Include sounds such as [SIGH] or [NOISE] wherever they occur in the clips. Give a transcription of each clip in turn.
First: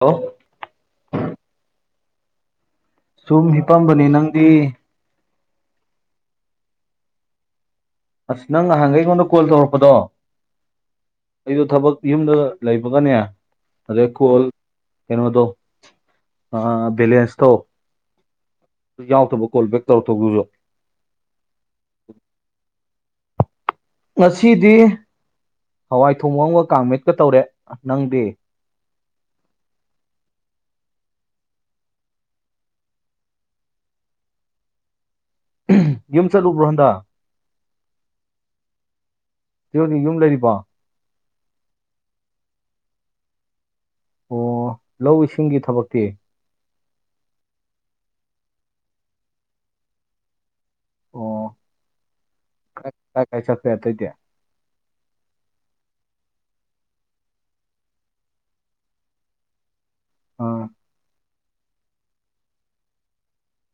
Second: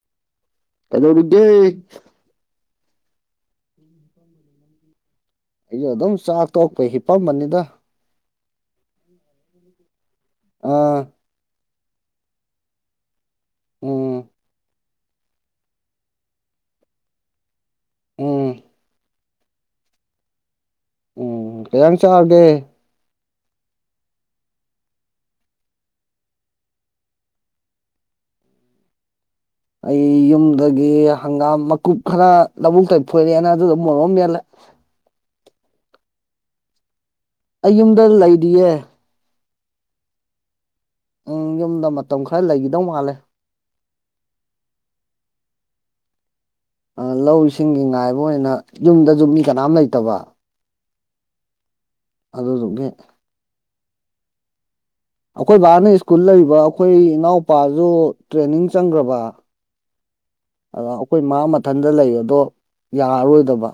Hello ꯀꯗꯣꯔꯤꯒꯦ ꯁꯨꯝ ꯍꯤꯄꯝꯕꯅꯤ ꯅꯪꯗꯤ? ꯑꯩꯁꯨ ꯑꯗꯨꯝ ꯆꯥꯛ ꯇꯣꯛꯄꯩ ꯍꯤꯄꯝꯕꯅꯤꯗ ꯑꯁ ꯅꯪ ꯅꯍꯥꯟꯒꯩ ꯑꯩꯉꯣꯟꯗ ꯀꯣꯜ ꯇꯧꯔꯛꯄꯗꯣ ꯑꯥ ꯑꯩꯗꯣ ꯊꯕꯛ ꯌꯨꯝꯗ ꯂꯩꯕꯒꯅꯦ ꯑꯗꯩ ꯎꯝ ꯀꯣꯜ ꯀꯩꯅꯣꯗꯣ ꯑ ꯚꯦꯂꯦꯟꯁꯇꯣ ꯎꯝ ꯌꯥꯎꯇꯕ ꯀꯣꯜ ꯕꯦꯛ ꯇꯧꯔꯛꯇꯧꯗꯨꯁꯨ ꯎꯝ ꯀꯌꯥꯝ ꯆꯥꯒꯦ ꯉꯁꯤꯗꯤ ꯍꯋꯥꯏ ꯊꯣꯡ ꯑꯃꯒ ꯀꯥꯡꯃꯦꯠꯀ ꯇꯧꯔꯦ ꯅꯪꯗꯤ? ꯑꯩ ꯌꯨꯝꯗꯒꯤ ꯍꯪꯒꯥꯝ ꯃꯀꯨꯞ ꯈꯔ ꯂꯧꯕꯨꯛꯇ ꯐꯣꯏꯔꯛꯑꯦꯅ ꯑꯗꯨꯗ ꯃꯣꯔꯣꯛ ꯑꯝ ꯃꯦꯠꯂꯦ꯫ [INAUDIBLE] ꯌꯨꯝ ꯆꯠꯂꯨꯕꯔꯣ ꯍꯟꯗꯥ? ꯑꯩ ꯌꯨꯝꯗ ꯂꯩꯗꯤꯌꯦ꯫ [UNINTELLIGIBLE] ꯌꯨꯝ ꯂꯩꯔꯤꯕꯣ? ꯎꯝ ꯌꯨꯝꯗ ꯃꯇꯝ ꯈꯔ ꯂꯩꯒꯤꯗꯧ ꯃꯥꯜꯂꯦ꯫ ꯑꯣ ꯂꯧ ꯏꯁꯤꯡꯒꯤ ꯊꯕꯛꯇꯤ ꯑ ꯂꯧꯁꯤꯡꯒꯤ ꯉꯥꯏꯕ ꯑꯣꯏꯅ ꯌꯨꯝꯗꯖꯨ ꯃꯤ ꯀꯅꯥꯝ ꯂꯩꯇꯕ ꯑꯣ ꯀ ꯑꯗꯨꯗꯨꯒꯤ ꯀꯥꯏ ꯀꯥꯏ ꯆꯠꯀꯦ ꯑꯇꯩꯗꯤ? ꯑꯈꯣꯏ ꯕꯥꯅ ꯁ꯭ꯀꯨꯜ ꯂꯩꯕ ꯑꯈꯣꯏ ꯏꯅꯥꯎꯄꯥꯖꯨ ꯇ꯭ꯔꯦꯅꯤꯡ ꯆꯪꯒꯔꯕꯥ ꯑꯥ ꯑꯗ ꯑꯈꯣꯏ ꯃꯥ ꯃꯊꯟꯗ ꯂꯩ ꯑꯗꯣ ꯌꯥꯔꯔꯣꯏꯗꯕ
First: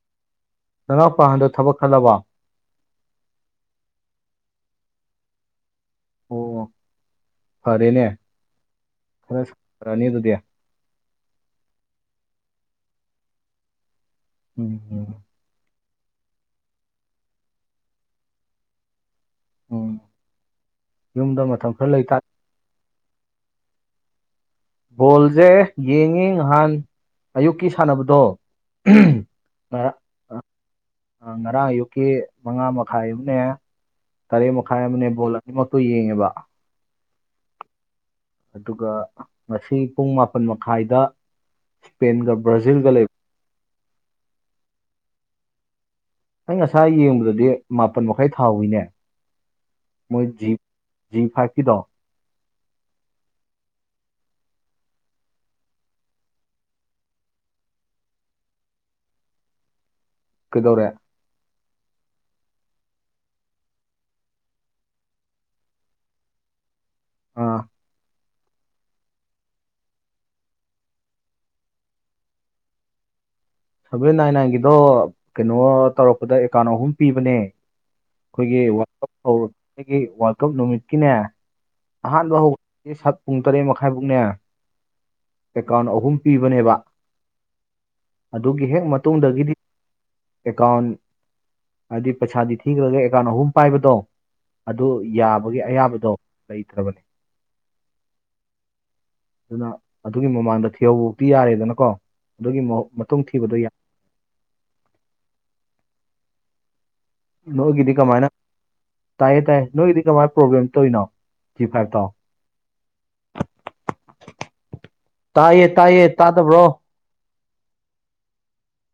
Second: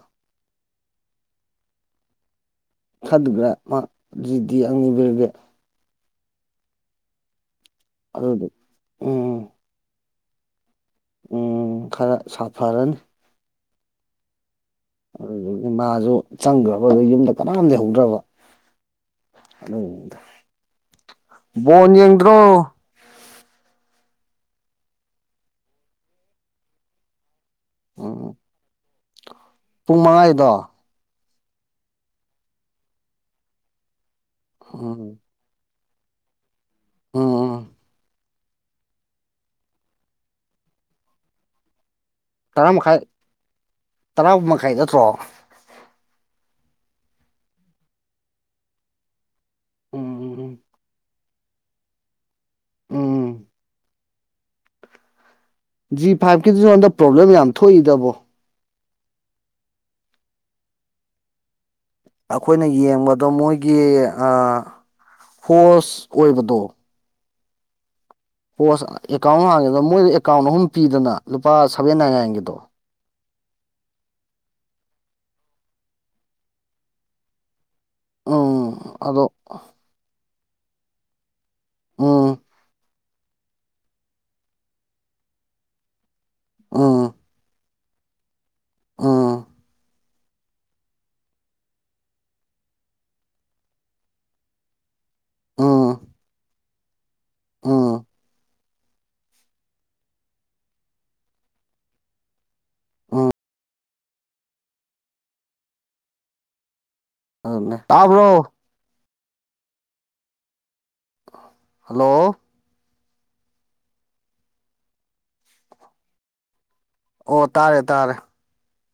ꯅꯅꯥꯎꯄꯥ ꯍꯟꯗꯛ ꯊꯕꯛ ꯈꯜꯂꯕ? [UNINTELLIGIBLE] ꯑꯣ ꯐꯔꯦꯅꯦ ꯑꯗꯨꯗꯨ ꯈꯔ ꯎꯝ ꯐꯔꯅꯤ ꯑꯗꯨꯗꯤ ꯎꯝ ꯈꯔ ꯁꯥꯐꯔꯅꯤ ꯎꯝꯝ ꯑꯗꯨꯗꯒꯤ ꯃꯥꯁꯨ ꯆꯪꯈ꯭ꯔꯕ ꯌꯨꯝꯗ ꯀꯅꯥꯝ ꯂꯩꯍꯧꯗ꯭ꯔꯕ ꯍꯂ ꯎꯝ ꯌꯨꯝꯗ ꯃꯇꯝ ꯣꯟ ꯈꯔ ꯂꯩꯇꯥ ꯌꯦꯗ꯭ꯔꯣ ꯕꯣꯜꯖꯦ ꯌꯦꯡꯉꯤ ꯉꯍꯥꯟ ꯑꯌꯨꯛꯀꯤ ꯁꯥꯟꯅꯕꯗꯣ ꯎꯝ ꯉ ꯄꯨꯡ ꯃꯉꯥꯒꯤꯗꯣ ꯉꯔꯥꯡ ꯑꯌꯨꯛꯀꯤ ꯃꯉꯥ ꯃꯈꯥꯏ ꯑꯃꯅꯦ ꯇꯔꯦꯠ ꯃꯈꯥꯏ ꯑꯃꯅꯦ ꯕꯣꯜ ꯑꯅꯤꯃꯛ ꯍ ꯌꯦꯡꯉꯦꯕ ꯑꯣꯝ ꯑꯗꯨꯒ ꯉꯁꯤ ꯄꯨꯡ ꯃꯥꯄꯜ ꯃꯈꯥꯏꯗ ꯏꯁꯄꯦꯟ ꯇꯔꯥ ꯀ ꯭ꯔꯥꯖꯤꯜ ꯀ ꯃꯈꯥꯏ ꯂꯩ ꯇꯔꯥ ꯃꯈꯥꯏ ꯅꯠꯇ꯭ꯔꯣ ꯑꯩ ꯉꯁꯥꯏ ꯌꯦꯡꯕꯗꯗꯤ ꯃꯥꯄꯜ ꯃꯈꯥꯏ ꯊꯥꯎꯋꯤꯅꯦ ꯎꯝ ꯃꯣꯏ ꯖꯤ ꯎꯝ ꯖꯤ ꯐꯥꯏꯚꯀꯤꯗꯣ ꯎꯝ ꯖꯤ ꯐꯥꯏꯚꯀꯤꯗꯨ ꯅꯉꯣꯟꯗ ꯄ꯭ꯔꯣꯕ꯭ꯂꯦꯝ ꯌꯥꯝ ꯊꯣꯛꯏꯗꯕꯣ ꯀꯗꯧꯔꯦ ꯑꯩꯈꯣꯏꯅ ꯌꯦꯡꯕꯗꯣ ꯃꯣꯏꯒꯤ ꯍꯣꯁ ꯑꯣꯏꯣꯏꯕꯗꯣ ꯑ ꯄꯣꯁ ꯑꯦꯀꯥꯎꯟ ꯍꯥꯡꯉꯦꯗꯅ ꯃꯣꯏꯗ ꯑꯦꯀꯥꯎꯟ ꯑꯍꯨꯝ ꯄꯤꯗꯅ ꯂꯨꯄꯥ ꯁꯚꯦꯟ ꯅꯥꯏꯟ ꯅꯥꯏꯟꯒꯤꯗꯣ ꯁꯚꯦꯟ ꯅꯥꯏꯟ ꯅꯥꯏꯟꯒꯤꯗꯣ ꯀꯩꯅꯣ ꯇꯧꯔꯛꯄꯗ ꯑꯦꯀꯥꯎꯟ ꯑꯍꯨꯝ ꯄꯤꯕꯅꯦ ꯑꯩꯈꯣꯏꯒꯤ ꯎꯝ ꯑꯗꯣ ꯀꯞ ꯅꯨꯃꯤꯠꯀꯤꯅꯦ ꯑꯍꯥꯟꯕ ꯎꯝ ꯍꯧ ꯑꯩ ꯁꯠ ꯄꯨꯡ ꯇꯔꯦꯠ ꯃꯈꯥꯏꯃꯨꯛꯅꯦ ꯑꯦꯀꯥꯎꯟ ꯑꯍꯨꯝ ꯄꯤꯕꯅꯦꯕ ꯎꯝ ꯑꯗꯨꯒꯤ ꯍꯦꯛ ꯎꯝ ꯃꯇꯨꯡꯗꯒꯤꯗꯤ ꯑꯦꯀꯥꯎꯟ ꯍꯥꯏꯗꯤ ꯄꯩꯁꯥꯗꯤ ꯊꯤꯈ꯭ꯔꯒ ꯑꯦꯀꯥꯎꯟ ꯑꯍꯨꯝ ꯄꯥꯏꯕꯗꯣ ꯑꯗꯨ ꯌꯥꯕꯒꯤ ꯑꯌꯥꯕꯗꯣ ꯂꯩꯇ꯭ꯔꯕꯅꯤ ꯑꯝ ꯑꯗꯨꯅ ꯑꯗꯨꯒꯤ ꯃꯃꯥꯡꯗ ꯊꯤꯍꯧꯕꯛꯇꯤ ꯌꯥꯔꯦꯗꯅꯀꯣ ꯑꯗꯨꯒꯤ ꯎꯝ ꯈꯨꯣꯡꯊꯤꯕꯗꯣ ꯌꯥꯏ ꯇꯥꯕ꯭ꯔꯣ ꯇꯥꯏꯌꯦ ꯇꯥꯏꯌꯦ ꯅꯣꯏꯒꯤꯗꯤ ꯀꯃꯥꯏꯅ ꯄ꯭ꯔꯣꯕ꯭ꯂꯦꯝ ꯇꯧꯔꯤꯅꯣ ꯖꯤ ꯐꯥꯏꯚ ꯇꯥꯎ ꯍꯜꯂꯣ ꯇꯥꯏꯌꯦ ꯇꯥꯏꯌꯦ ꯇꯥ ꯇꯕ꯭ꯔꯣ ꯑꯣ ꯇꯥꯔꯦ ꯇꯥꯔꯦ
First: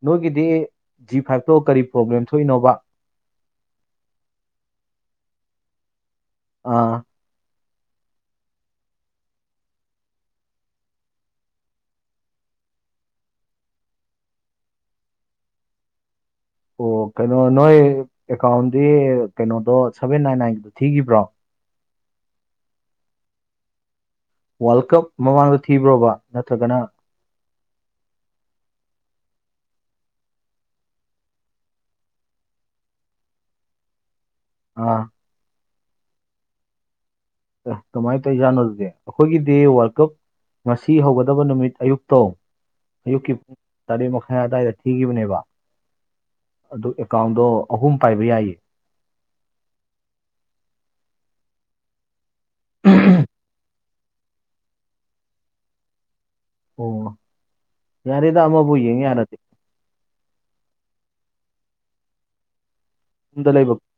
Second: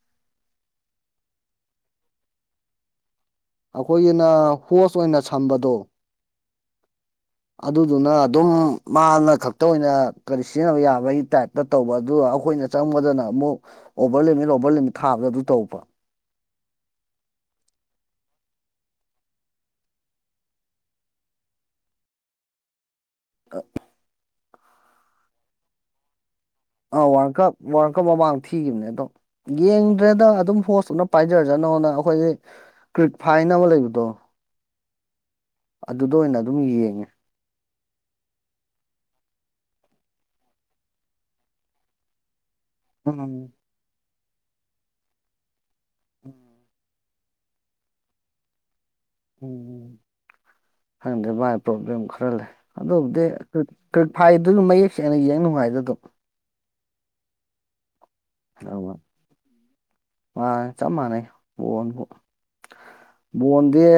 ꯅꯣꯏꯒꯤꯗꯤ ꯖꯤ ꯐꯥꯏꯚꯇꯣ ꯀꯔꯤ ꯄ꯭ꯔꯣꯕ꯭ꯂꯦꯝ ꯊꯣꯛꯏꯅꯣꯕ ꯑꯩꯈꯣꯏꯒꯤꯅ ꯍꯣꯁ ꯑꯣꯏꯅ ꯁꯝꯕꯗꯣ ꯑꯥ ꯑꯗꯨꯗꯨꯅ ꯑꯗꯨꯝ ꯃꯥꯅ ꯈꯛꯇ ꯑꯣꯏꯅ ꯀꯔꯤ ꯁꯤꯖꯤꯟꯅꯕ ꯌꯥꯕꯒꯤ ꯇꯥꯏꯞꯇ ꯇꯧꯕ ꯑꯗꯨ ꯑꯩꯈ ꯑꯩꯈꯣꯏꯅ ꯆꯪꯕꯗꯅ ꯑꯃꯨꯛ ꯑꯣꯚꯔ ꯂꯤꯃꯤꯠ ꯑꯣꯚꯔ ꯂꯤꯃꯤꯠ ꯊꯥꯕꯗ ꯑꯗꯨ ꯇꯧꯕ ꯑꯣ ꯀꯩꯅꯣ ꯅꯣꯏ ꯑꯦꯀꯥꯎꯟꯗꯤ ꯀꯩꯅꯣꯗꯣ ꯁꯚꯦꯟ ꯅꯥꯏꯟ ꯅꯥꯏꯟꯒꯤꯗꯣ ꯊꯤꯈꯤꯕ꯭ꯔꯣ ꯀꯞ ꯋꯥꯔꯜ ꯀꯞ ꯃꯃꯥꯡꯗ ꯊꯤꯕ꯭ꯔꯣꯕ ꯅꯠꯇ꯭ꯔꯒꯅ ꯑ ꯋꯥꯔꯜ ꯀꯞ ꯋꯥꯔꯜ ꯀꯞ ꯃꯃꯥꯡꯗ ꯊꯤꯈꯤꯕꯅꯦ ꯑꯗꯣ ꯌꯦꯡꯗ꯭ꯔꯦꯗ ꯑꯗꯨꯝ ꯍꯣꯁꯇꯅ ꯄꯥꯏꯖꯔꯖꯥꯅꯣꯅ ꯑꯩꯈꯣꯏꯁꯦ ꯀꯔꯤ ꯐꯥꯏꯅ ꯑꯃ ꯂꯩ ꯇꯣ ꯑꯥ ꯑꯗꯨꯗ ꯑꯣꯏꯅ ꯑꯗꯨꯝ ꯌꯦꯡꯉꯦ ꯀꯃꯥꯏꯅ ꯇꯧꯔꯤꯖꯥꯠꯅꯣꯦ ꯑꯩꯈꯣꯏꯒꯤꯗꯤ ꯋꯥꯔꯜ ꯀꯞ ꯉꯁꯤ ꯍꯧꯒꯗꯕ ꯅꯨꯃꯤꯠ ꯑꯌꯨꯛꯇꯣ ꯑꯌꯨꯛꯀꯤ ꯎꯝ ꯄꯨꯡ ꯇꯔꯦꯠ ꯃꯈꯥꯏ ꯑꯗꯨꯋꯥꯏꯗ ꯊꯤꯈꯤꯕꯅꯦꯕ ꯎꯝ ꯑꯗꯨ ꯑꯦꯀꯥꯎꯟꯗꯣ ꯑꯍꯨꯝ ꯄꯥꯏꯕ ꯌꯥꯏꯌꯦ ꯎꯝ ꯈꯪꯗꯦ ꯃꯚꯥꯏ ꯄ꯭ꯔꯣꯕ꯭ꯂꯦꯝ ꯈꯔ ꯂꯩ ꯑꯗꯨꯕꯨꯗꯤ ꯐꯥꯏ ꯑꯗꯨ ꯃꯌꯦꯛ ꯁꯦꯡꯅ ꯌꯦꯡ ꯅꯨꯡꯉꯥꯏꯗ ꯑꯗꯨꯝ ꯑꯣ ꯌꯥꯔꯩꯗ ꯑꯃꯕꯨꯦ ꯑꯗꯨꯝ ꯌꯥꯔꯗꯤ ꯌꯨꯝꯗ ꯣꯟ ꯂꯩꯕ ꯗꯤꯦ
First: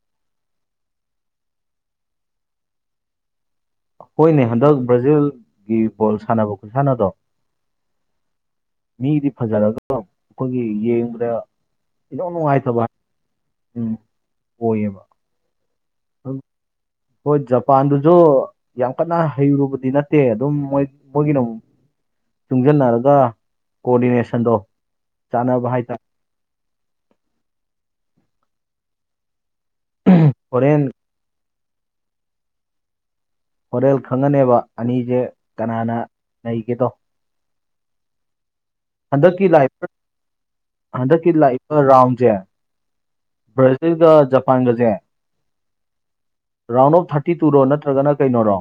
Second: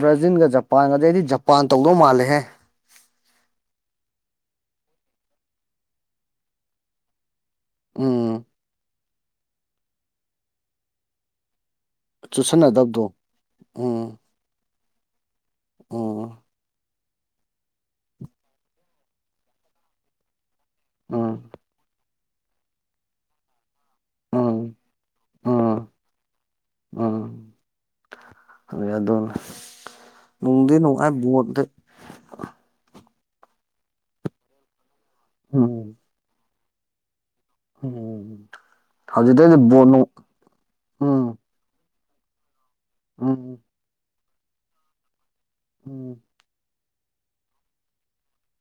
ꯕ꯭ꯔꯥꯖꯤꯜꯒ ꯖꯄꯥꯟꯒꯗ ꯑꯩꯗꯤ ꯖꯄꯥꯟ ꯇꯧꯗꯧ ꯃꯥꯜꯂꯦꯍꯦ ꯍꯣꯏꯅꯦ ꯍꯟꯗꯛ ꯕ꯭ꯔꯥꯖꯤꯜꯒꯤ ꯕꯣꯜ ꯁꯥꯟꯅꯕ ꯈꯨꯠꯁꯥꯟꯅꯗꯣ ꯎꯝ ꯃꯤꯗꯤ ꯐꯖꯔꯒ ꯑꯩꯈꯣꯏꯒꯤ ꯌꯦꯡꯕ꯭ꯔꯦ ꯗꯣꯛ ꯅꯨꯡꯉꯥꯏꯇꯕ ꯆꯨꯁꯟꯅꯗꯕꯗꯣ ꯎꯝ ꯑꯣꯏꯌꯦꯕ ꯎꯝ ꯍꯣꯏ ꯖꯄꯥꯟꯗꯨꯁꯨ ꯌꯥꯝ ꯀꯟꯅ ꯍꯩꯔꯨꯕꯗꯤ ꯅꯠꯇꯦ ꯑꯗꯨꯝ ꯃꯣꯏ ꯎꯝ ꯃꯣꯏꯒꯤꯅ ꯑꯃꯛ ꯇꯨꯡꯁꯤꯟꯅꯔꯒ ꯀꯣꯑꯣꯗꯤꯅꯦꯁꯟꯗꯣ ꯎꯝ ꯆꯥꯟꯅꯕ ꯎꯝ ꯍꯥꯏꯇꯥꯔꯦ ꯎꯝ ꯑꯗꯨ ꯑ ꯑꯗꯨ ꯅꯅꯨꯡꯗꯤ ꯍꯣꯔꯦꯟ ꯅꯅꯨꯡꯥꯏ ꯠ ꯍꯣꯇꯦꯜ ꯈꯪꯉꯅꯦꯕ ꯑꯅꯤꯁꯦ ꯀꯅꯥꯅ ꯂꯩꯒꯦꯗꯣ ꯍ ꯍꯟꯗꯛꯀꯤ ꯂꯥꯏ ꯍꯟꯗꯛꯀꯤ ꯎꯝ ꯂꯥꯏꯄ ꯔꯥꯎꯟ ꯁꯦ ꯎꯝ ꯕ꯭ꯔꯥꯖꯤꯜꯒ ꯖꯄꯥꯟꯒꯁꯦ ꯎꯝ ꯔꯥꯎꯟ ꯑꯣꯐ ꯊꯥꯔꯇꯤ ꯇꯨꯔꯣ ꯅꯠꯇ꯭ꯔꯒꯅ ꯀꯩꯅꯣꯔꯣ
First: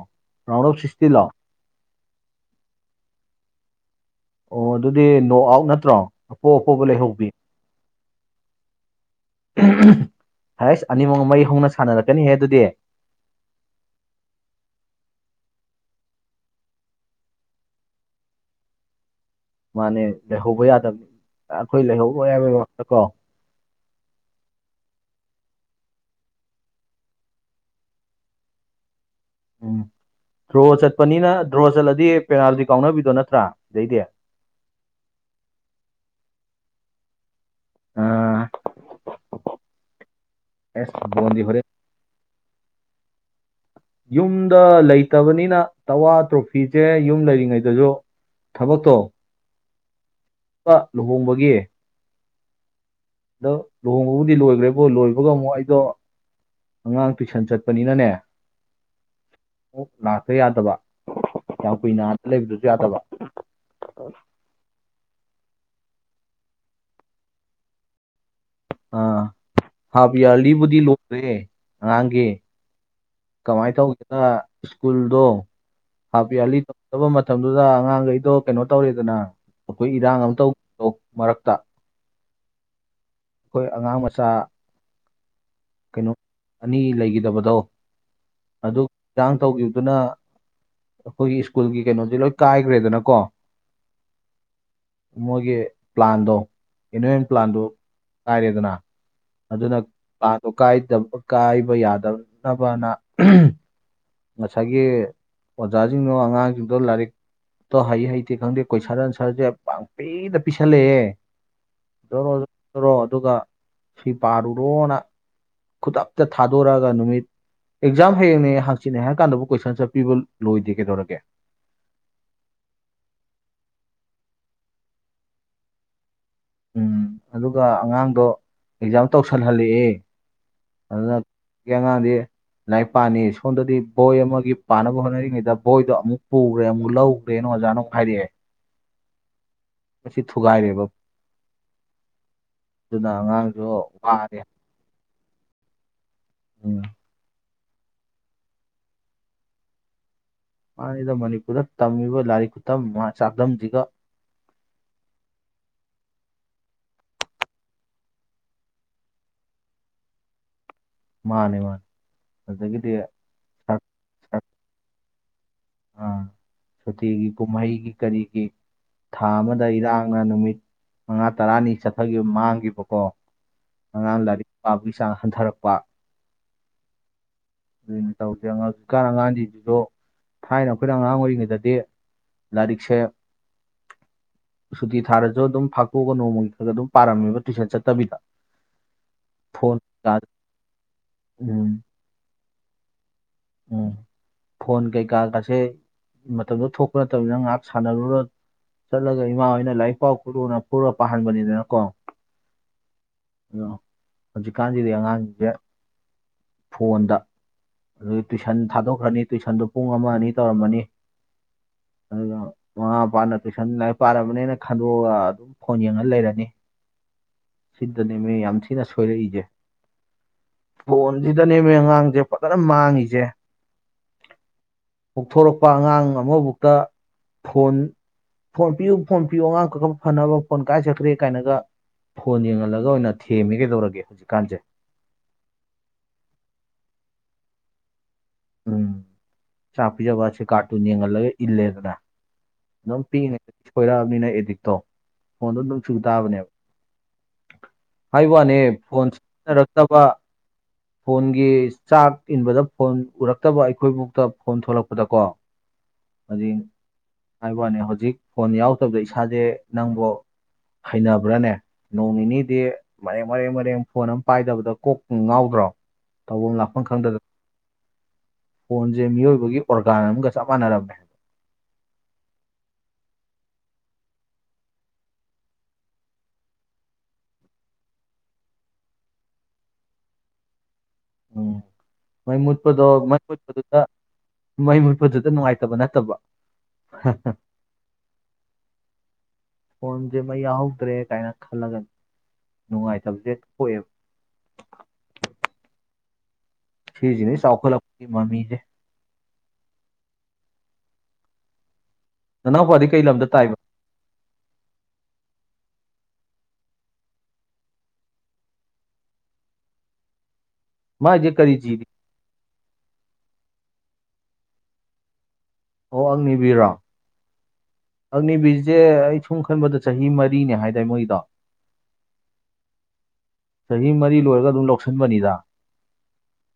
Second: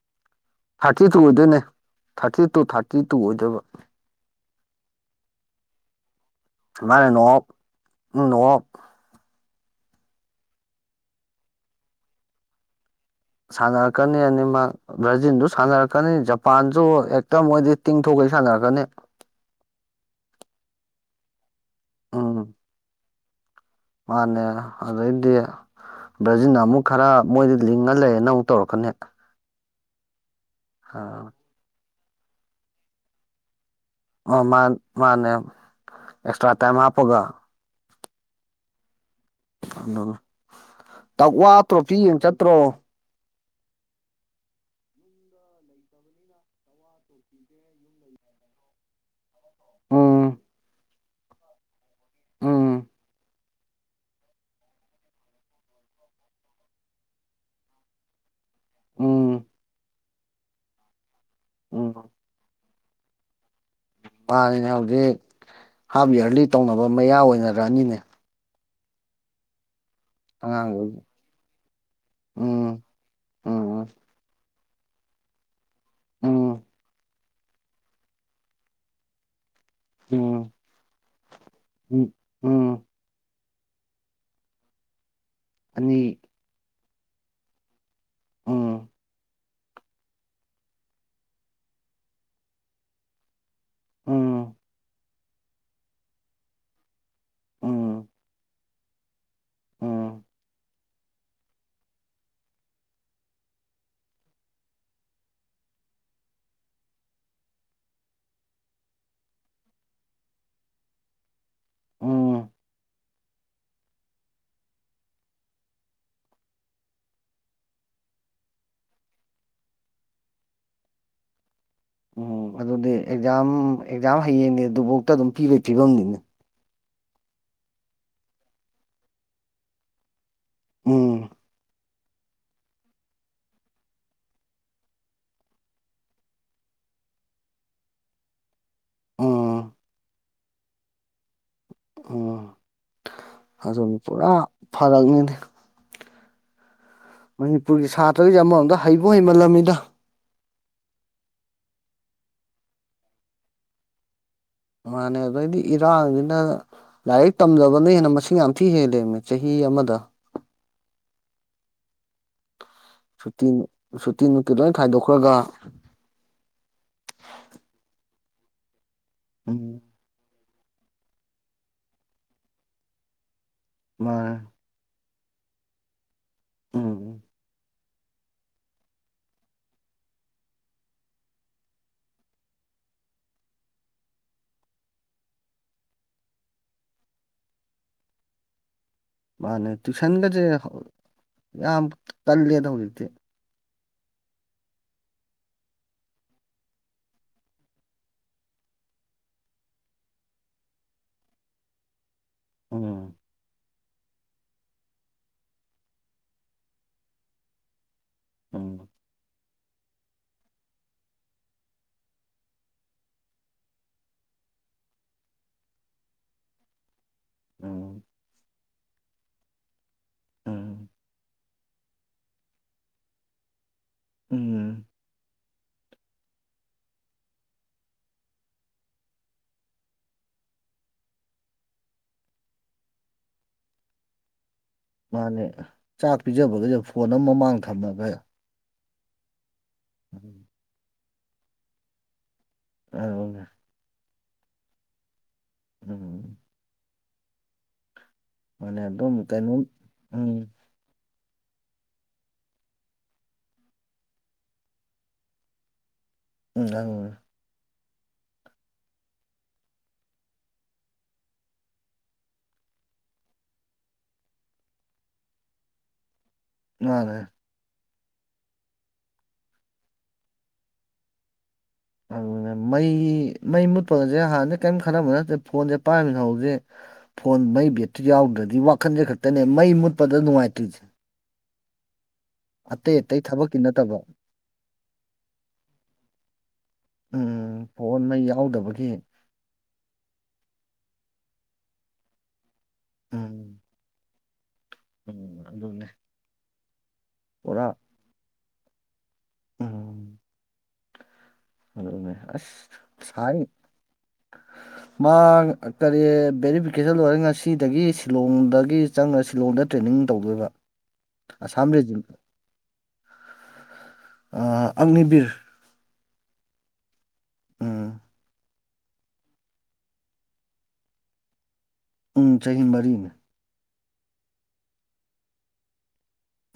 ꯔꯥꯎꯟ ꯑꯣꯐ ꯊꯥꯔꯇꯤ ꯇꯨ ꯁꯤꯛꯁꯇꯤꯟꯂꯣ ꯑꯣꯏꯗꯣꯏꯅꯦ ꯊꯥꯔꯇꯤ ꯇꯨ ꯊꯥꯔꯇꯤ ꯇꯨ ꯑꯣꯏꯗꯕ ꯑꯣ ꯑꯗꯨꯗꯤ ꯅꯣ ꯑꯥꯎꯠ ꯅꯠꯇ꯭ꯔꯣ ꯑꯄꯣ ꯑꯄꯣꯄ ꯂꯩꯍꯧꯕꯤ ꯅ ꯍꯁ ꯑꯅꯤꯃꯛ ꯃꯩ ꯍꯧꯅ ꯁꯥꯟꯅꯔꯛꯀꯅꯤꯍꯦ ꯑꯗꯨꯗꯤ ꯁꯥꯟꯅꯔꯛꯀꯅꯤ ꯑꯅꯤꯃꯛ ꯕ꯭ꯔꯥꯖꯤꯟꯗꯨ ꯁꯥꯟꯅꯔꯛꯀꯅꯤ ꯖꯄꯥꯟꯁꯨ ꯍꯦꯛꯇ ꯃꯣꯏꯗꯤ ꯇꯤꯡꯊꯣꯛ ꯄꯩꯁꯥꯅꯒꯅꯦ ꯃꯥꯅꯦ ꯂꯩꯍꯧꯕ ꯌꯥꯗꯕꯅꯤ ꯑꯩꯈꯣꯏ ꯂꯩꯍꯧꯕ ꯎꯝ ꯌꯥꯕꯒꯤ ꯀꯣ ꯃꯥꯅꯦ ꯑꯗꯨꯗ ꯏꯗꯤ ꯕ꯭ꯔꯥꯖꯤꯜꯅ ꯑꯃꯨꯛ ꯈꯔ ꯃꯣꯏꯗꯤ ꯂꯤꯡꯉ ꯂꯩꯔꯅ ꯑꯃꯨꯛ ꯇꯧꯔꯛꯀꯅꯤ ꯎꯝ ꯗ꯭ꯔꯣ ꯆꯠꯄꯅꯤꯅ ꯗ꯭ꯔꯣ ꯆꯠꯂꯗꯤ ꯄꯦꯅꯥꯜꯇꯤ ꯀꯥꯎꯅꯕꯤꯗꯣ ꯅꯠꯇ꯭ꯔꯥ ꯑꯗꯩꯗꯤ ꯑꯣ ꯃꯥ ꯃꯥꯅꯦ ꯑꯦꯁꯇ꯭ꯔꯥ ꯇꯥꯏꯝ ꯍꯥꯣꯒ ꯑꯥ ꯇꯛꯋꯥ ꯍꯣꯔꯦꯟ ꯇ꯭ꯔꯣꯐꯤ ꯌꯦꯡ ꯆꯠꯇ꯭ꯔꯣ ꯌꯨꯝꯗ ꯂꯩꯇꯕꯅꯤꯅ ꯇꯋꯥ ꯇ꯭ꯔꯣꯐꯤꯁꯦ ꯌꯨꯝ ꯂꯩꯔꯤꯉꯩꯗꯁꯨ ꯊꯕꯣ ꯇꯣ ꯎꯝ ꯂꯨꯍꯣꯡꯕꯒꯤ ꯎꯝ ꯑꯗꯣ ꯂꯨꯍꯣꯡꯕꯕꯨꯗꯤ ꯂꯣꯏꯈ꯭ꯔꯦꯕꯣ ꯂꯣꯏꯕꯒ ꯑꯃꯨꯛ ꯑꯩ ꯑꯗꯣ ꯑꯉꯥꯡ ꯇꯨꯏꯁꯟ ꯆꯠꯄꯅꯤꯅꯅꯦ ꯎꯝ ꯑꯣ ꯂꯥꯛꯇ ꯌꯥꯗꯕ ꯌꯥꯝ ꯀꯨꯏ ꯎꯝ ꯅꯥꯗ ꯂꯩꯕꯗꯨꯁꯨ ꯌꯥꯗꯕ ꯃꯥꯅꯤꯅꯦ ꯍꯧꯖꯤꯛ ꯍꯥꯐ ꯏꯌꯥꯔꯂꯤ ꯇꯧꯅꯕ ꯃꯌꯥ ꯑꯣꯏꯅꯔꯛꯑꯅꯤꯅꯦ ꯑꯥ ꯍꯥꯕꯌꯥꯔꯂꯤꯕꯨꯗꯤ ꯑꯉꯥꯡꯈꯩ ꯂꯣꯏꯔꯦ ꯉꯥꯡꯒꯦ ꯎꯝ ꯀꯃꯥꯏꯅ ꯎꯝ ꯇꯧꯒꯦꯗ ꯁ꯭ꯀꯨꯜꯗꯣ ꯍꯥꯐ ꯌꯥꯌꯥꯔꯂꯤ ꯎꯝ ꯇꯧꯗꯕ ꯃꯇꯝꯗꯨꯗ ꯑꯉꯥꯡꯈꯩꯗꯣ ꯀꯩꯅꯣ ꯇꯧꯔꯤꯗꯅ ꯑꯩꯈꯣꯏ ꯏꯔꯥꯡ ꯎꯝ ꯑꯃ ꯇ ꯃꯔꯛꯇ ꯎꯝ ꯎꯝ ꯎꯝ ꯑꯩꯈꯣꯏ ꯑꯉꯥꯡ ꯃꯆꯥ ꯑꯅꯤ ꯀꯩꯅꯣ ꯑꯅꯤ ꯂꯩꯈꯤꯗꯕꯗꯣ ꯑꯗꯨ ꯎꯝ ꯈꯤꯥꯡ ꯇꯧꯈꯤꯕꯗꯨꯅ ꯑꯩꯈꯣꯏꯒꯤ ꯁ꯭ꯀꯨꯜꯒꯤ ꯀꯩꯅꯣꯁꯦ ꯂꯣꯏ ꯀꯥꯏꯈ꯭ꯔꯦꯗꯅꯀꯣ ꯎꯝ ꯃꯣꯏꯒꯤ ꯄ꯭ꯂꯥꯟꯗꯣ ꯑꯦꯅꯨꯋꯦꯟ ꯄ꯭ꯂꯥꯟꯗꯨ ꯎꯝ ꯀꯥꯏꯔꯦꯗꯅ ꯑꯗꯨ ꯑꯗꯨꯅ ꯎꯝ ꯄꯥꯗꯣ ꯀꯗꯕ ꯀꯥꯏꯕ ꯌꯥꯗꯅꯕꯅ ꯉꯁꯥꯏꯒꯤ ꯑꯣꯖꯥꯁꯤꯡꯗꯣ ꯑꯉꯥꯡꯁꯤꯡꯗꯣ ꯂꯥꯏꯔꯤꯛ ꯑꯣ ꯍꯩ ꯍꯩꯇꯦ ꯈꯪꯗꯦ ꯀꯣꯏ ꯁꯔꯟ ꯁꯥꯔꯁꯦ ꯄꯥꯡ ꯄꯄꯤꯗ ꯄꯤꯁꯜꯂꯛꯑꯦ ꯎꯝ ꯔꯣꯔꯣ ꯑꯗꯨꯒ ꯁꯤ ꯄꯥꯔꯨꯔꯣꯅ ꯈꯨꯨꯗ ꯑꯞꯇ ꯊꯥꯗꯧꯔꯑꯒ ꯅꯨꯃꯤꯠ ꯑꯦꯛꯖꯥꯝ ꯍꯌꯦꯡꯅꯦ ꯍꯥꯡꯆꯤꯅꯦ ꯍꯥꯏ ꯀꯥꯟꯗꯕꯨ ꯀꯣꯏꯁꯟꯁꯠ ꯄꯄꯤꯕ ꯂꯣꯏꯗꯦ ꯀꯩꯗꯧꯔꯒꯦ ꯎꯝ ꯑꯗꯨꯗꯤ ꯑꯦꯛꯖꯥꯝ ꯑꯦꯛꯖꯥꯝ ꯍꯌꯦꯡꯅꯦ ꯑꯗꯨꯐꯥꯎꯇ ꯑꯗꯨꯝ ꯄꯤꯕ ꯐꯤꯕꯝꯅꯤꯅ ꯎꯝ ꯑꯗꯨꯒ ꯑꯉꯥꯡꯗꯣ ꯑꯦꯛꯖꯥꯝ ꯇꯧꯁꯜꯍꯜꯂꯛꯑꯦ ꯑꯗꯨꯅ ꯎꯝ ꯀꯦꯡꯉꯥꯡꯗꯤ ꯂ ꯄꯅꯤ ꯁꯣꯝꯗꯗꯤ ꯕꯣꯏ ꯑꯃꯒꯤ ꯄꯥꯅꯕ ꯍꯣꯠꯅꯔꯤꯉꯩꯗ ꯕꯣꯏꯗꯣ ꯑꯃꯨꯛ ꯄꯨꯈ꯭ꯔꯦ ꯑꯃꯨꯛ ꯂꯧꯈ꯭ꯔꯦꯅ ꯃꯖꯥꯅ ꯍꯥꯏꯔꯤꯦ ꯎꯝ ꯃꯁꯤ ꯊꯨꯒꯥꯏꯔꯦꯕꯥ ꯎꯝ ꯑꯗꯨꯅ ꯑꯉꯥꯡꯁꯨ ꯑꯗꯨꯅꯤ ꯄꯨꯔꯥ ꯋꯥꯔꯦ ꯐꯔꯛꯅꯤꯅꯦ ꯎꯝ ꯃꯅꯤꯄꯨꯔꯒꯤ ꯁꯥꯇ꯭ꯔꯁ ꯑꯃ ꯑꯝꯗ ꯍꯩꯕ pꯍꯩꯃꯜꯂꯝꯃꯤꯅ ꯃꯥꯅꯤꯗ ꯃꯅꯤꯄꯨꯔꯗ ꯇꯝꯃꯤꯕ ꯂꯥꯏꯔꯤꯛ ꯈꯨꯠꯇꯝ ꯆꯥꯛꯗꯝꯁꯤꯒ ꯃꯥꯅꯦ ꯑꯗꯨꯗꯩꯗꯤ ꯏꯔꯥꯡꯁꯤꯅ ꯂꯥꯏꯔꯤꯛ ꯇꯝꯖꯕꯅ ꯍꯦꯟꯅ ꯃꯁꯤꯡ ꯌꯥꯝ ꯊꯤ ꯍꯦꯜꯂꯕꯃꯦ ꯆꯍꯤ ꯑꯃꯗ ꯃꯥꯅꯦ ꯃꯥ ꯁꯨꯇꯤ ꯁꯨꯇꯤ ꯅꯨꯡꯠꯇꯤ ꯂꯣꯏ ꯈꯥꯏꯗꯣꯛꯈ꯭ꯔꯒ ꯑ ꯁꯨꯇꯤꯒꯤ ꯀꯨꯝꯍꯩꯒꯤ ꯀꯔꯤꯒꯤ ꯊꯥ ꯑꯃꯗ ꯎꯝ ꯏꯔꯥꯡꯅ ꯅꯨꯃꯤꯠ ꯃꯉꯥ ꯇꯔꯥꯅꯤ ꯆꯠꯊꯈꯤꯕ ꯃꯥꯡꯈꯤꯕꯀꯣ ꯑꯉꯥꯡ ꯃꯥꯅꯦ ꯂꯥꯏꯔꯤꯛ ꯄꯥꯕꯒꯤ ꯆꯥꯡ ꯍꯟꯊꯔꯛꯄ ꯎꯝ ꯑꯗꯨꯅ ꯇꯧꯗꯦꯥꯡ ꯍꯧꯖꯤꯛꯀꯥꯟ ꯑꯉꯥꯡꯁꯤꯡꯁꯤꯁꯨ ꯊꯥꯏꯅ ꯑꯩꯈꯣꯏꯅ ꯑꯉꯥꯡ ꯑꯣꯏꯔꯤꯉꯩꯗꯗꯤ ꯂꯔꯤꯛꯁꯦ ꯁꯨꯇꯤ ꯊꯥꯔꯁꯨ ꯑꯗꯨꯝ ꯐꯥꯀꯣꯛꯑꯒ ꯅꯣꯡꯃꯒꯤ ꯈꯔ ꯑꯗꯨꯝ ꯄꯥꯔꯝꯃꯦꯕ ꯇꯨꯏꯁꯟ ꯆꯠꯇꯕꯤꯗ [UNINTELLIGIBLE] [UNINTELLIGIBLE] ꯃꯥꯅꯦ ꯐꯣꯟ ꯀꯩꯀꯥ ꯇꯨꯏꯁꯟꯒꯁꯦ ꯎꯝ ꯌꯥꯝ ꯀꯜꯂꯦꯗ ꯍꯧꯖꯤꯛꯇꯤ ꯎꯝ ꯐꯣꯟ ꯀꯩꯀꯥꯒꯥꯁꯦ ꯃꯇꯝꯗꯣ ꯊꯣꯛꯄ ꯅꯠꯇꯕꯗꯅ ꯉꯥꯏꯍꯥꯛ ꯁꯥꯟꯅꯔꯨꯔ ꯆꯠꯂꯒ ꯏꯃꯥ ꯍꯣꯏꯅ ꯂꯥꯏꯔꯤꯛ ꯄꯥꯎ ꯈꯨꯔꯨꯅ ꯄꯨꯔ ꯄꯥꯍꯟꯕꯅꯤꯗꯅꯀꯣ ꯎꯝ ꯍꯧꯖꯤ ꯀꯥꯖꯗꯤꯉꯥꯡ ꯐꯣꯟꯗ ꯑꯗꯨ ꯇꯨꯏꯁꯟ ꯎꯝ ꯊꯥꯗꯣꯛꯈ꯭ꯔꯅꯤ ꯇꯨꯏꯁꯟꯗꯨ ꯄꯨꯡ ꯑꯃ ꯑꯅꯤ ꯇꯧꯔꯝꯃꯅꯤ ꯑꯗꯨꯒ ꯃꯃꯥ ꯃꯄꯥꯅ ꯇꯨꯏꯁꯟ ꯂꯥꯏꯔꯤꯛ ꯄꯥꯔꯕꯅꯤꯅ ꯈꯟꯗꯣꯛꯑꯒ ꯑꯗꯨꯝ ꯐꯣꯟ ꯌꯦꯡꯉ ꯂꯩꯔꯅꯤ ꯎꯝ ꯁꯤꯅꯦ ꯃ ꯌꯥꯝꯝꯁꯤꯅ ꯁꯣꯏꯣꯏꯔꯖꯦ ꯎꯝ ꯁꯤꯗꯅꯦꯕ ꯑꯉꯥꯡꯁꯦ ꯐꯖꯅ ꯃꯥꯡꯉꯤꯁꯦ ꯎꯝ ꯀꯥꯎꯊꯣꯔꯛꯄ ꯑꯉꯥꯡ ꯑꯃꯐꯥꯎꯛꯇ ꯐꯣꯟ ꯐꯣꯟ ꯄꯤꯌꯨ ꯐꯣꯟ ꯄꯤꯌꯨ ꯑꯉꯥꯡ ꯈ ꯈꯔ ꯐꯅꯕ ꯐꯣꯟ ꯀꯥꯏ ꯆꯠꯈ꯭ꯔꯦ ꯀꯥꯏꯅꯒ ꯐꯣꯟ ꯌꯦꯡꯍꯜꯂꯒ ꯑꯣꯏꯅ ꯊꯦꯝꯃꯦ ꯀꯩꯗꯧꯔꯒꯦ ꯍꯧꯖꯤꯛꯀꯥꯟꯁꯦ ꯃꯥꯅꯦ ꯆꯥꯛ ꯄꯤꯖꯕꯈꯩꯁꯨ ꯐꯣꯟ ꯑꯃ ꯃꯃꯥꯡ ꯊꯝꯃꯒ ꯎꯝ ꯆꯥꯛ ꯄꯤꯖꯕꯁꯦ ꯀꯥꯔꯇꯨꯟ ꯌꯦꯡꯍꯜꯂꯒ ꯏꯜꯂꯦꯗꯅ ꯑꯗꯨꯝ ꯑꯗꯨꯅꯦ ꯄꯤꯛꯏꯉꯩ ꯁꯣꯏꯔꯛꯑꯕꯅꯤꯅ ꯑꯦꯗꯤꯛꯇꯣ ꯐꯣꯟꯗꯣ ꯑꯗꯨꯝ ꯆꯨ ꯎꯝ ꯇꯥꯕꯅꯦꯕ ꯍꯥꯏ ꯋꯥꯅꯦ ꯃꯥꯅꯦ ꯐꯣꯟ ꯑꯗꯨꯝ ꯀꯩꯅꯣꯝ ꯁꯤꯖꯤꯟꯅꯔꯛꯇꯕ ꯎꯝ ꯐꯣꯟꯒꯤ ꯆꯥꯛ ꯏꯟꯕꯗ ꯐꯣꯟ ꯎꯔꯛꯇꯕ ꯑꯩꯈꯣꯏꯐꯥꯎꯗ ꯐꯣꯟ ꯊꯣꯛꯂꯛꯄꯗꯀꯣ ꯑꯗꯨ ꯎꯝ ꯑꯗꯨꯅꯦ ꯍꯥꯏ ꯋꯥꯅꯤ ꯍꯧꯖꯤꯛ ꯍꯧꯖꯤꯛ ꯐꯣꯟ ꯌꯥꯎꯗꯕꯗ ꯏꯁꯥꯁꯦ ꯅꯪꯕꯨꯣ ꯍꯩꯅꯕ꯭ꯔꯥꯅꯦ ꯅꯣꯡ ꯅꯤꯅꯤꯗꯤ ꯃꯔꯦꯡ ꯃꯔꯦꯡ ꯃꯔꯦꯡ ꯐꯣꯟ ꯑꯃ ꯄꯥꯏꯗꯕꯗ ꯀꯣꯛ ꯉꯥꯎꯗꯕ ꯭ꯔꯣ ꯇꯧꯐꯝ ꯂꯥꯛꯐꯝ ꯃꯥꯅꯦ ꯈꯪꯗꯗꯅ ꯐꯣꯟꯁꯦ ꯃꯤꯑꯣꯏꯕꯒꯤ ꯑꯣꯔꯒꯥꯟ ꯑꯃꯒ ꯆꯞ ꯃꯥꯟꯅꯔꯝꯃꯦ ꯍꯥꯏꯕ ꯑꯗꯨꯅ ꯃꯩ ꯃꯩ ꯃꯨꯠꯄꯒꯁꯦ ꯍꯥꯟꯅꯗꯤꯩ ꯀꯔꯤꯝ ꯈꯜꯂꯝꯕ ꯅꯠꯇꯦ ꯐꯣꯟꯁꯦ ꯄꯥꯔꯝꯃꯤꯅ ꯍꯧꯁꯦ ꯐꯣꯟ ꯃꯩ ꯕꯦꯇ꯭ꯔꯤ ꯌꯥꯎꯗ꯭ꯔꯗꯤ ꯋꯥꯈꯟꯁꯦ ꯈꯛꯇꯅꯦ ꯃꯩ ꯃꯨꯠꯄꯗ ꯅꯨꯡꯉꯥꯏꯇ꯭ꯔꯤꯁꯦ ꯑꯣ ꯃꯩ ꯃꯨꯠꯄꯗꯣ ꯑꯇꯩ ꯃꯩ ꯑꯇꯩ ꯊꯕꯛꯀꯤ ꯃꯨꯠꯄꯗꯨꯗ ꯅꯠꯇꯕ ꯃꯩ ꯃꯨꯠꯄꯗꯨꯗ ꯅꯨꯡꯉꯥꯏꯇꯕ ꯅꯠꯇꯕ ꯎꯝ ꯐꯣꯟ ꯃꯩ ꯌꯥꯎꯗꯕꯒꯤ ꯄꯨꯖꯦ ꯃ ꯑꯍꯧꯗ ꯔꯦ ꯀꯥꯏꯅ ꯈꯜꯂꯒꯅꯤ ꯅꯨꯡꯉꯥꯏꯇꯕꯁꯦ ꯎꯝ ꯊꯣꯛꯣꯛꯑꯦꯕ ꯎꯝ ꯑꯗꯨꯗꯟꯅꯦ ꯁꯤꯁꯤ ꯆꯥꯎꯥꯈꯜꯂꯛ ꯃꯝꯃꯤ ꯎꯝ ꯑꯁ ꯅꯅꯥꯎꯄꯥꯗꯤ ꯀꯩ ꯁ ꯂꯝꯗ ꯇꯥꯏꯕ ꯃꯥ ꯀꯔꯤ ꯕꯦꯔꯤꯐꯤꯀꯦꯁꯟ ꯂꯣꯏꯔꯦ ꯉꯁꯤꯗꯒꯤ ꯁꯤꯂꯣꯡꯗꯒꯤ ꯆꯪꯉ ꯁꯤꯂꯣꯡꯗ ꯇ꯭ꯔꯦꯅꯤꯡ ꯑꯗꯨꯝ ꯇꯧꯗꯣꯏꯕ ꯃꯥꯖꯤꯦ ꯀꯔꯤ ꯑꯁꯥꯝ ꯆꯤꯔꯤ ꯑ ꯑꯒꯅꯤꯕꯤꯔ ꯑꯣ ꯑꯪꯅꯤꯕꯤꯔꯣ ꯎꯝ ꯑꯪꯅꯤ ꯁꯦ ꯑꯩ ꯁꯨꯝ ꯈꯟꯕꯗ ꯆꯍꯤ ꯃꯔꯤꯅꯦ ꯍꯥꯏꯗꯥꯏ ꯃꯣꯏꯗꯣ ꯎ ꯆꯍꯤ ꯃꯔꯤꯅ ꯆꯍꯤ ꯃꯔꯤ ꯂꯣꯏꯔꯒ ꯑꯗꯨꯝ ꯂꯧꯁꯤꯟꯕꯅꯤꯗ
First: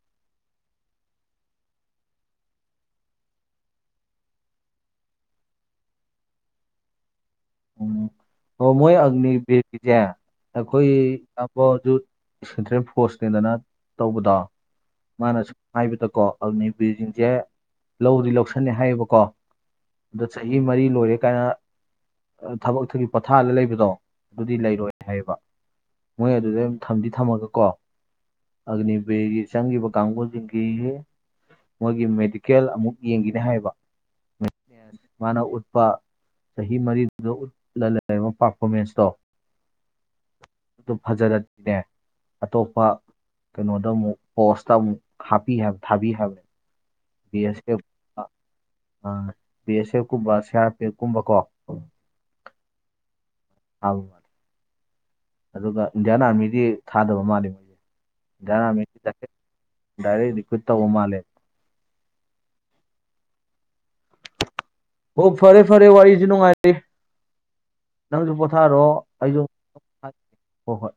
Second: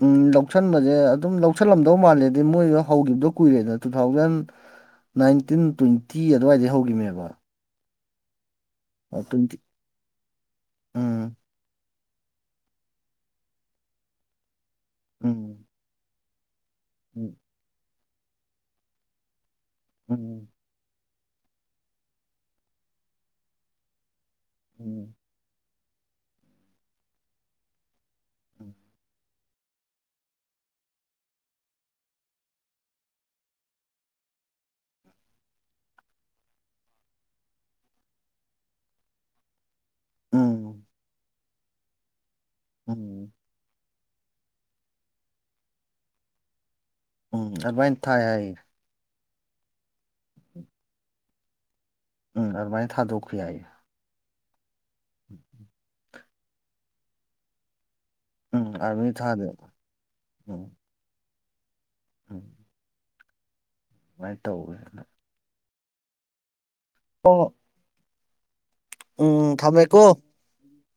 ꯎꯝ ꯂꯧꯁꯟꯕꯁꯦ ꯑꯗꯨꯝ ꯂꯧꯁꯜꯂꯝꯗꯧ ꯃꯥꯜꯂꯦꯗꯤ ꯃꯣꯏꯗꯣ ꯍꯧꯈꯤꯕꯗꯣ ꯀꯨꯏꯔꯦꯗꯅ ꯇꯨ ꯊꯥꯎꯖꯟ ꯅꯥꯏꯟꯇꯤꯟ ꯇ꯭ꯋꯦꯟꯇꯤ ꯑꯗꯨꯋꯥꯏꯗꯩ ꯍꯧꯈꯤꯕꯅꯦꯕ ꯎꯝ ꯑꯣ ꯃꯣꯏ ꯑꯒꯅꯤ ꯇ꯭ꯋꯦꯟꯇꯤ ꯕꯤꯔꯒꯤꯁꯦ ꯑꯩꯈꯣꯏ ꯎꯝ ꯁꯦꯟꯇ꯭ꯔꯦꯜ ꯐꯣꯔꯁꯅꯦꯗꯅ ꯇꯧꯕꯗꯣ ꯃꯥꯅ ꯁꯨꯝ ꯎꯝ ꯍꯥꯏꯕꯗꯀꯣ ꯑꯜꯅꯤ ꯎꯝ ꯕꯤꯁꯤꯡꯁꯦ ꯂꯧꯗꯤ ꯂꯧꯁꯅꯤꯦ ꯍꯥꯏꯌꯦꯕꯀꯣ ꯑꯗ ꯎꯝ ꯆꯍꯤ ꯃꯔꯤ ꯂꯣꯏꯔꯦ ꯀꯥꯏꯅ ꯊꯕꯛꯇꯒꯤ ꯄꯣꯊꯥꯜꯂ ꯂꯩꯕꯗꯣ ꯑꯗꯨꯗꯤ ꯂꯩꯔꯣꯏ ꯍꯥꯏꯌꯦꯕ ꯃꯣꯏ ꯑꯗꯨꯗ ꯑꯗꯨꯝ ꯊꯝꯗꯤ ꯊꯝꯃꯒꯀꯣ ꯎꯝ ꯑꯒꯅꯤꯕꯦꯒꯤ ꯆꯪꯕ ꯀꯥꯡꯕꯨꯁꯤꯡꯁꯤ ꯃꯣꯏꯒꯤ ꯃꯦꯗꯤꯀꯦꯜ ꯑꯃꯨꯛ ꯌꯦꯡꯈꯤꯅꯤ ꯍꯥꯏꯕ ꯃꯅ ꯎꯠꯄ ꯁꯍꯤ ꯃꯔꯤ ꯑꯗꯨ ꯎꯠꯂ ꯂꯩꯔꯤꯕ ꯄꯥꯔꯐꯣꯔꯃꯦꯟꯁꯇꯣ ꯎꯝ ꯑꯗꯨ ꯐꯖꯔ ꯅꯦ ꯑꯇꯣꯞꯄ ꯎꯝ ꯀꯩꯅꯣꯗ ꯑꯃꯨꯛ ꯄꯁ ꯍꯥꯥꯄꯤ ꯊꯥꯕꯤ ꯍꯥꯏ ꯎꯝ ꯑ ꯋꯥꯥꯏꯅ ꯊꯥꯏ ꯍꯥꯏ ꯕꯤ ꯑꯦꯁ ꯑꯦꯐ ꯀꯨꯝꯕ ꯁꯤ ꯑꯥꯔ ꯄꯤ ꯑꯦꯐ ꯀꯨꯝꯕꯀꯣ ꯎꯝ ꯑꯗꯨ ꯃꯥꯏ ꯊꯥꯗꯣꯛ ꯈꯨꯌꯥꯏ ꯃꯥꯜꯂꯦ ꯑꯗꯨꯒ ꯏꯟꯗꯤꯌꯥꯟ ꯑꯥꯔꯃꯤꯗꯤ ꯊꯥꯗꯕ ꯃꯥꯜꯂꯦ ꯃꯣꯏꯁꯦ ꯌꯥ ꯎꯝ ꯔꯥꯃꯦ ꯑꯥꯔꯃꯤ ꯊꯥꯗ ꯎꯝ [UNINTELLIGIBLE] ꯃꯂꯦ ꯎꯝ ꯑꯗꯨꯃꯥꯏꯅ ꯇꯧ ꯑꯣ ꯐꯔꯦ ꯐꯔꯦ ꯋꯥꯔꯤꯁꯨ ꯅꯨꯡꯉꯥꯏꯔꯤ ꯑꯣ ꯅꯪꯁꯨ ꯄꯣꯊꯥꯔꯣ ꯑꯩꯁꯨ ꯎꯝ ꯊꯝꯃꯦꯀꯣ ꯍꯣꯏ ꯍꯣꯏ